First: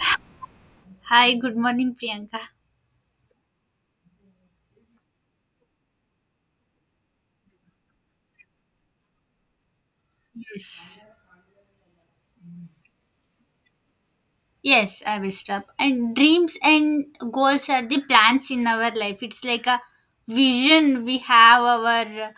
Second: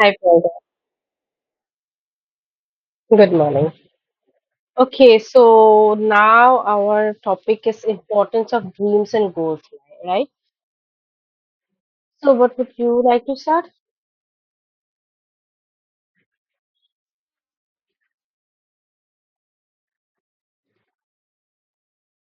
Hi, Priyanka. Hi, good morning, Priyanka. Good morning. Okay, so now our topic is importance of dreams and goals, right? Yes. So, what would you like to start? Yes, I will stop. And dreams and goals are the plans in our life. It's like a vision we have our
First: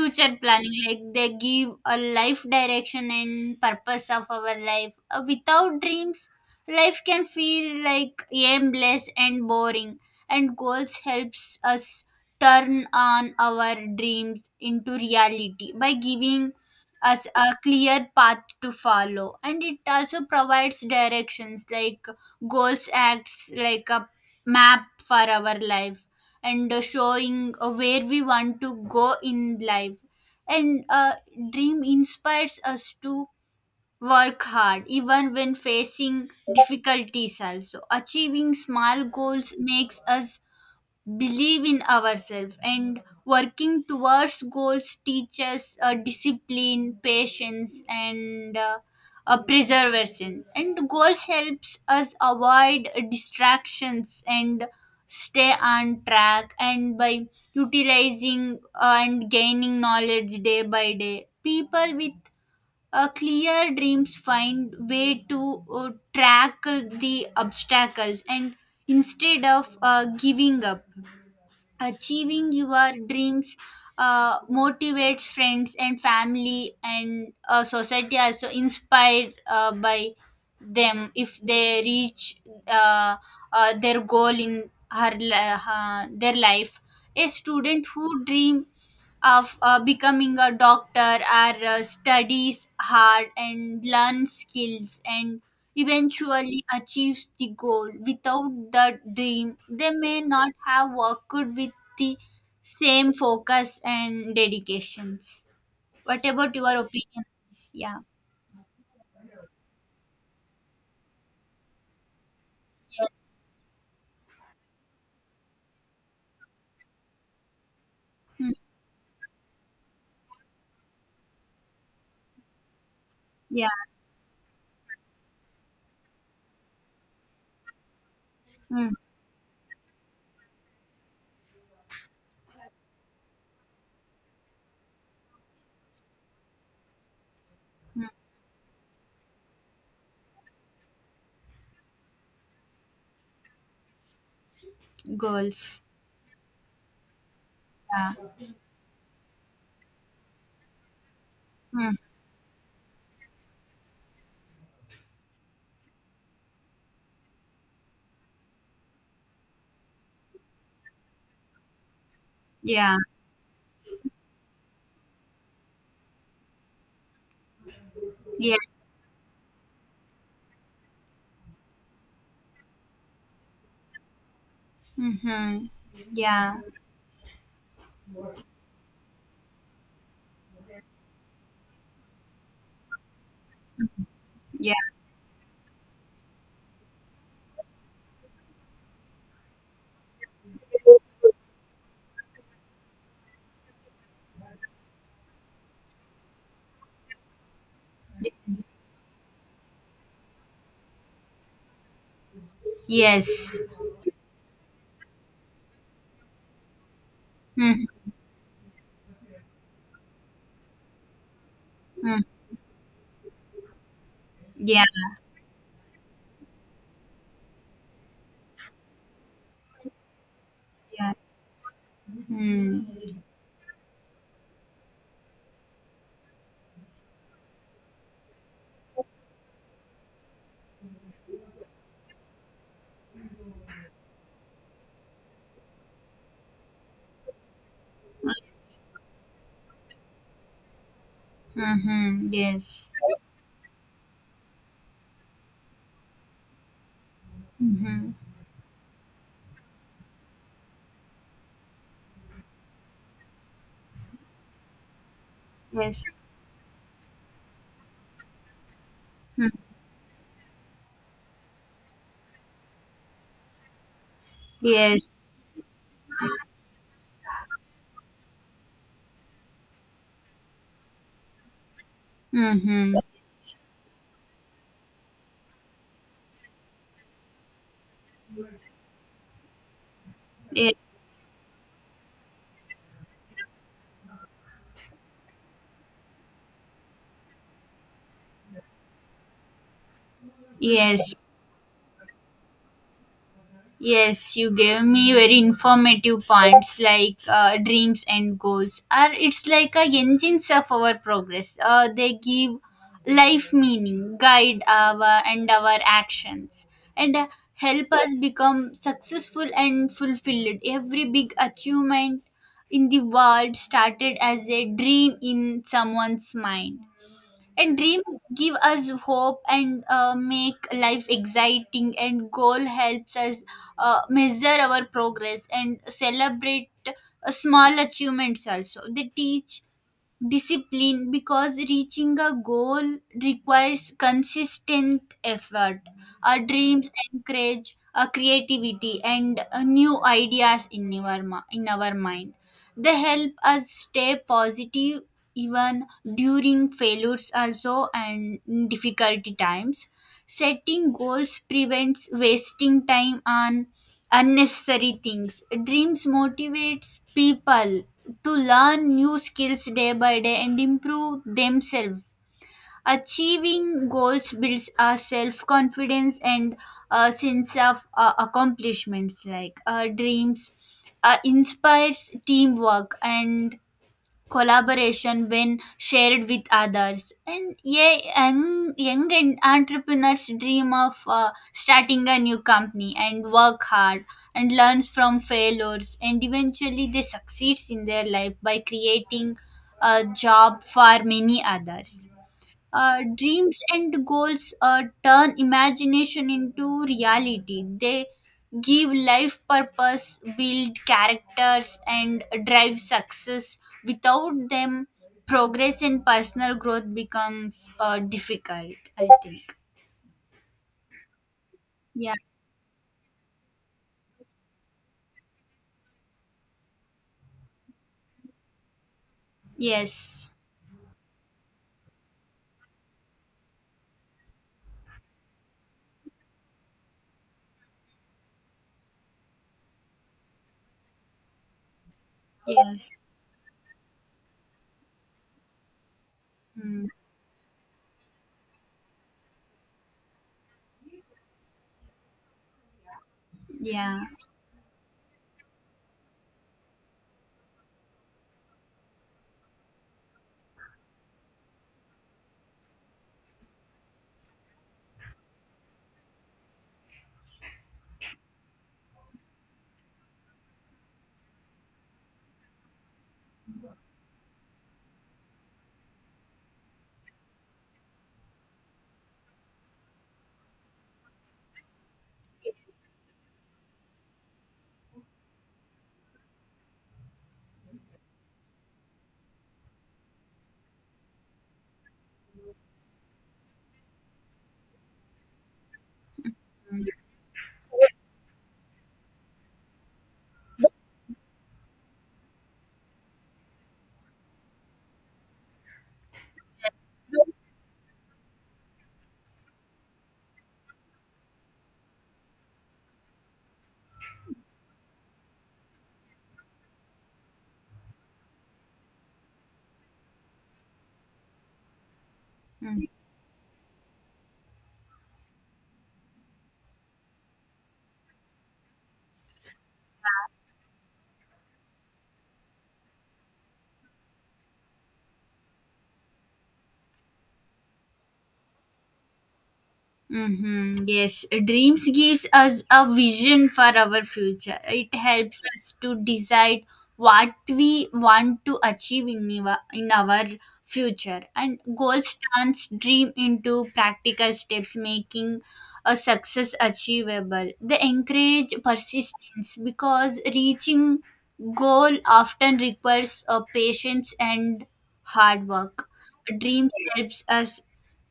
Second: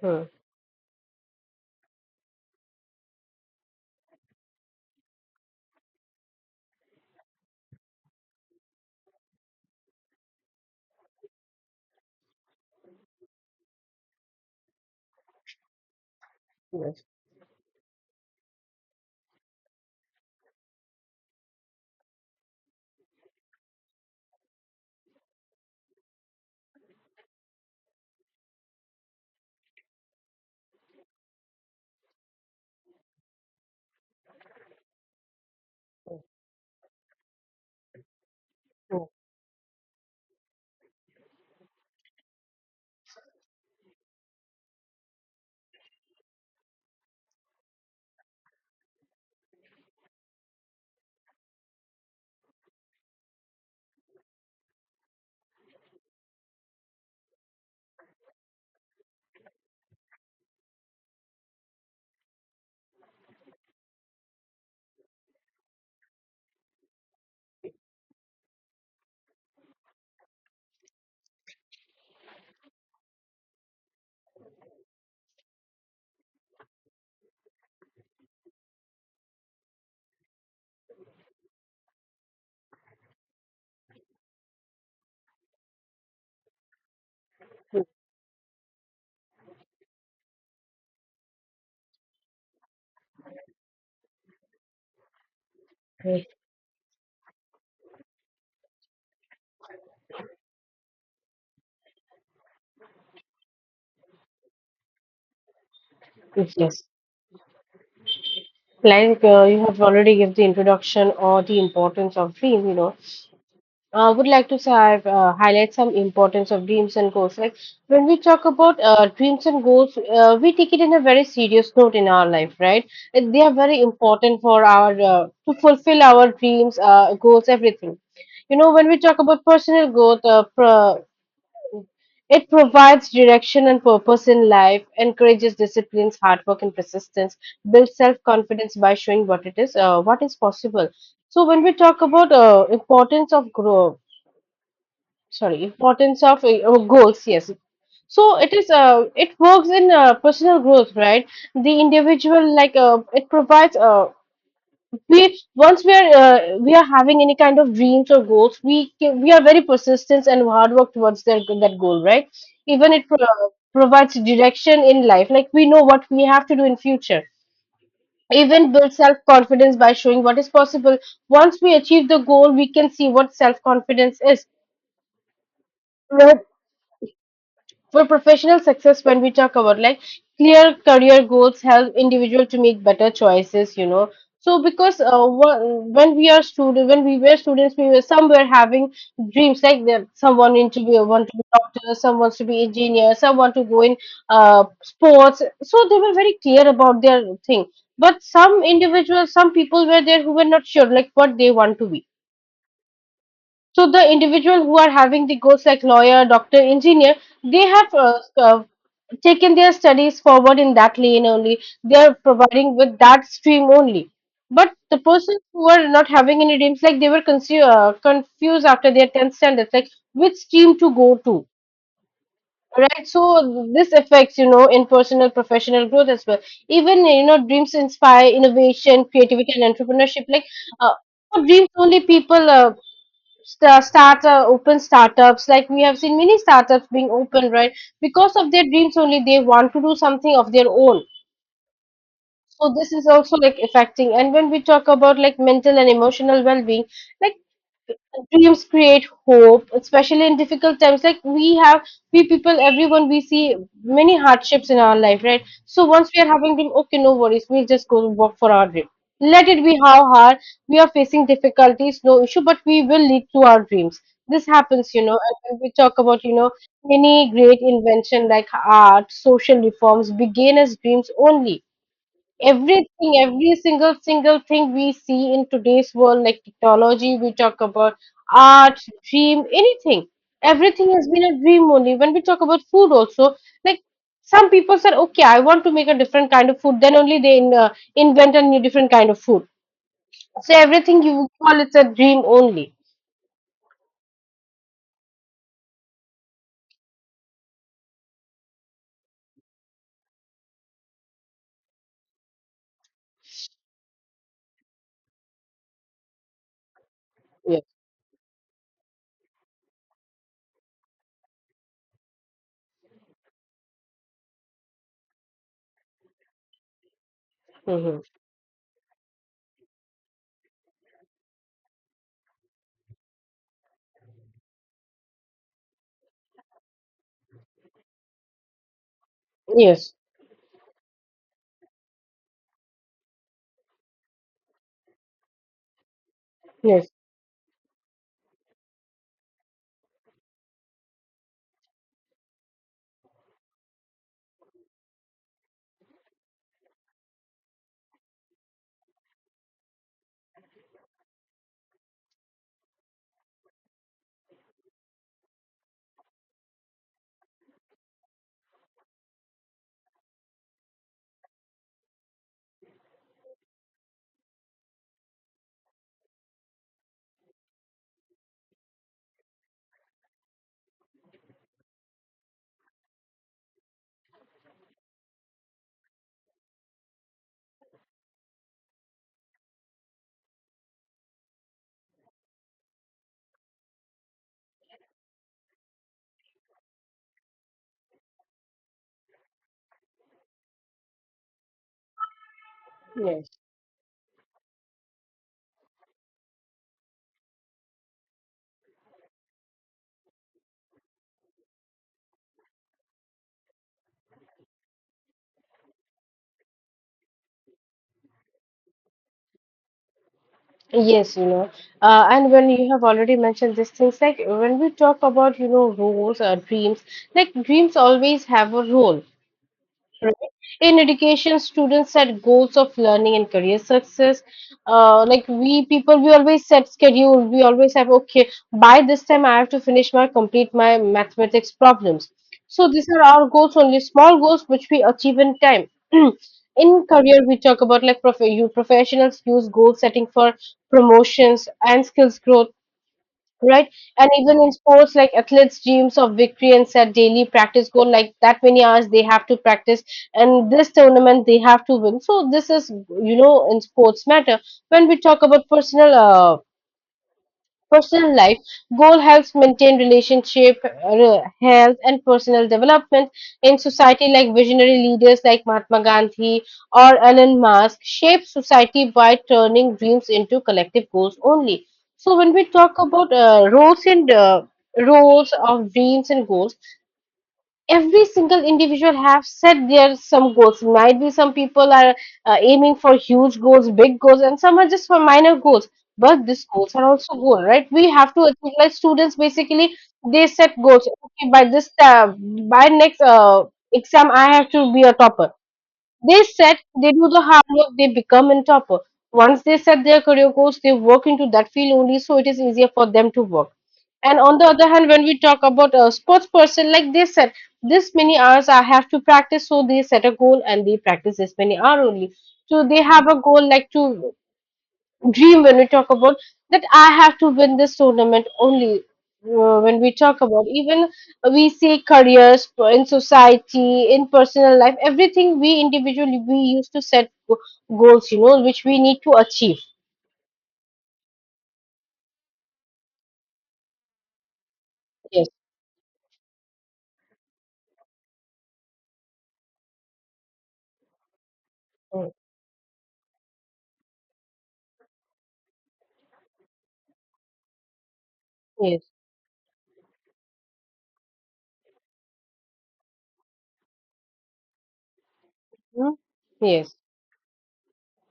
Hmm. planning. Like they give a life direction and purpose of our life. Without dreams, life can feel like aimless and boring. And goals helps us turn on our dreams into reality by giving Yes. as a clear path to follow, and it also provides directions like goals acts like a map for our life, and showing where we want to go in life, and dream inspires us to work hard even when facing difficulties. Also, achieving small goals makes us believe in ourselves, and working towards goals teaches discipline, patience, and preservation. And goals helps us avoid distractions and stay on track, and by utilizing and gaining knowledge day by day, people with clear dreams find way to tackle the obstacles, and instead of giving up, achieving your dreams motivates friends and family, and society also inspired by them if they reach uh, their goal in their life. A student who dream of becoming a doctor or studies hard and learn skills, and Okay. eventually achieves the goal. Without the dream, they may not have worked with the same focus and dedications. What about your Yes. opinion? Yeah. Like you have already given the introduction or the importance of dream. Yes. I would like to have, highlight some importance of dreams and goals. Like when we talk Mm. about dreams and goals, we take it in a very serious note in our life, right? And they are Yeah. very important for our to fulfill our dreams, goals, everything. When Mm. we talk about personal growth, it provides direction and purpose in life, encourages disciplines, hard work, and persistence. Builds self confidence by showing what is possible. So when we talk about importance of growth, sorry, Goals. importance of goals. Yes, Yeah. so it works in personal growth, right? The Mm. individual, like, it provides we once we are we are having any kind of dreams or goals. We are very persistent and hard work towards that that goal, right? Even Yeah. it provides direction in life, like we know what we have to do in future. Yeah. Even build self confidence by showing what is possible. Once we achieve the goal, we can see what self confidence Mm-hmm. is. Yeah. For professional success, when we talk about like clear career goals help individual to make better choices. So Yeah. because when we were students, we were some were having dreams like that someone into be want to be doctor, some wants to be engineer, some want to go in sports. So they were very clear about their thing. But some individuals, some people were there who were not sure like what they want to be. Yes. So the individual who are having the goals like lawyer, doctor, engineer, they have Mm-hmm. Taken their studies forward in that lane only. They are providing with that stream only. But Yeah. the persons who are not having any dreams, like they were confused after their 10th standard, like which stream to Yeah. go to. Mm. Right, so this affects in personal professional growth as well. Even dreams inspire innovation, creativity, and entrepreneurship. Like uh, for dreams only people startup open startups, like we have seen many startups being open, right? Because of their dreams only, they want to do something of their own. Mm-hmm. So this Yes. is also like affecting, and when we talk about like mental and emotional well-being, like Mm-hmm. dreams create hope, especially in difficult times. Like we people, everyone, we see many hardships in our life, right? So once Yes. we are having dream, okay, no worries, we'll just go work for our dream. Let Mm. it be how hard we are facing difficulties, no issue, but we will lead to our dreams. This happens, Yes. And when we talk about, many great invention like art, social reforms began as dreams only. Mm-hmm. Everything, every single thing we see in today's world, like technology, we talk about art, dream, anything, Yes. everything has been a dream only. When we talk about food also, like some people said okay I want to make a different kind of food, then only they invent a new different kind of food. So everything Yes. you call it's a dream only. Yes, you gave me very informative points like dreams and goals. Are it's like a engines of our progress. They give life meaning, guide our and our actions, and Yes. help us become successful and fulfilled. Every big achievement in the world started as a dream in someone's mind, and Hmm. dream give us hope, and make life exciting. And goal helps us measure our progress and celebrate small achievements. Also, they teach Yes. discipline because reaching a goal requires consistent effort. Our Yes. dreams encourage our creativity and new ideas in in our mind. They help us stay positive even during failures also and difficulty times. Setting goals prevents wasting time on unnecessary things. Dreams motivates people to learn new skills day by day and improve themselves. Achieving goals builds our self confidence and a sense of accomplishments. Like dreams inspires teamwork and collaboration when shared with others. And yeah, entrepreneurs dream of starting a new company and work hard, and learns from failures, and eventually they succeeds in their life by creating a job for many others. Yes. Dreams and goals turn imagination into reality. They give life purpose, build characters, and drive success. Without them, progress and personal growth becomes difficult, I think. Yes, Yeah. and when you have already mentioned these things, like when we talk about, roles or dreams, like dreams always have a role, right? Yes. In education, students set goals of learning and career success. Like we people, we always set schedule. We always have okay by this time I have to finish my complete my mathematics problems. So these Yes. are our goals only, small goals which we achieve in time. Mm. In career, we talk about like prof- you professionals use goal setting for promotions and skills growth, right? Yeah. And even in sports, like athletes dreams of victory and set daily practice goal, like that many hours they have to practice, and this tournament they have to win. So this is, in sports matter. When we talk about personal life, goal helps maintain relationship, health, and personal development in society. Like visionary leaders like Mahatma Gandhi or Elon Musk shape society by turning dreams into collective goals only. So when we talk about roles and roles of dreams and goals, every single individual have set their some goals. Might be some people are aiming for huge goals, big goals, and some are just for minor goals. But these goals are also goal, right? We have to achieve. Like students basically they set goals, okay, by this by next exam I have to be a topper. They do the hard work, they become on top. Once they set their career goals, they work into that field only, so it is easier for them to work. And on the other hand, when we talk about a sports person, like they said, this many hours I have to practice, so they set a goal and they practice this many hours only. So they Mm. have a goal like to dream when we talk about that I have to win this tournament only. When we talk about, even we say careers in society in personal life everything we individually we used to set goals, which we need to achieve. Mm-hmm. Yes, dreams gives us a vision for our future. It Yes. helps us to decide what we want to achieve in our future. And Mm. goals turns dream into practical steps, making a success achievable. They encourage Yes. persistence because reaching goal often requires a patience and hard work. Mm. Dreams Yes. helps us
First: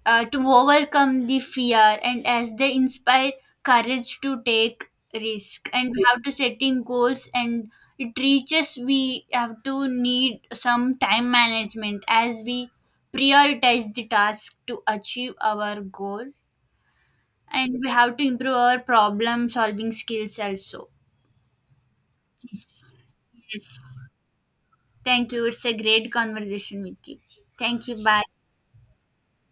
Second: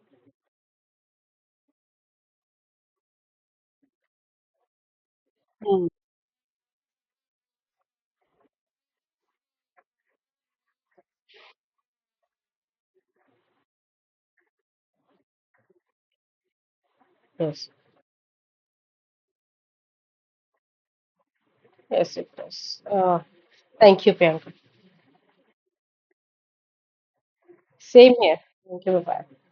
to overcome the fear, and as they inspire courage to take risk. Mm. And we have to setting goals, and it reaches we have to need some time management as we prioritize the task to achieve our goal, Yes. and we have to improve our problem solving skills also. Yes, it does. Thank you, Priyanka. Thank you, it's a great conversation with you. Thank you, Same bye. here. Thank you. Bye bye.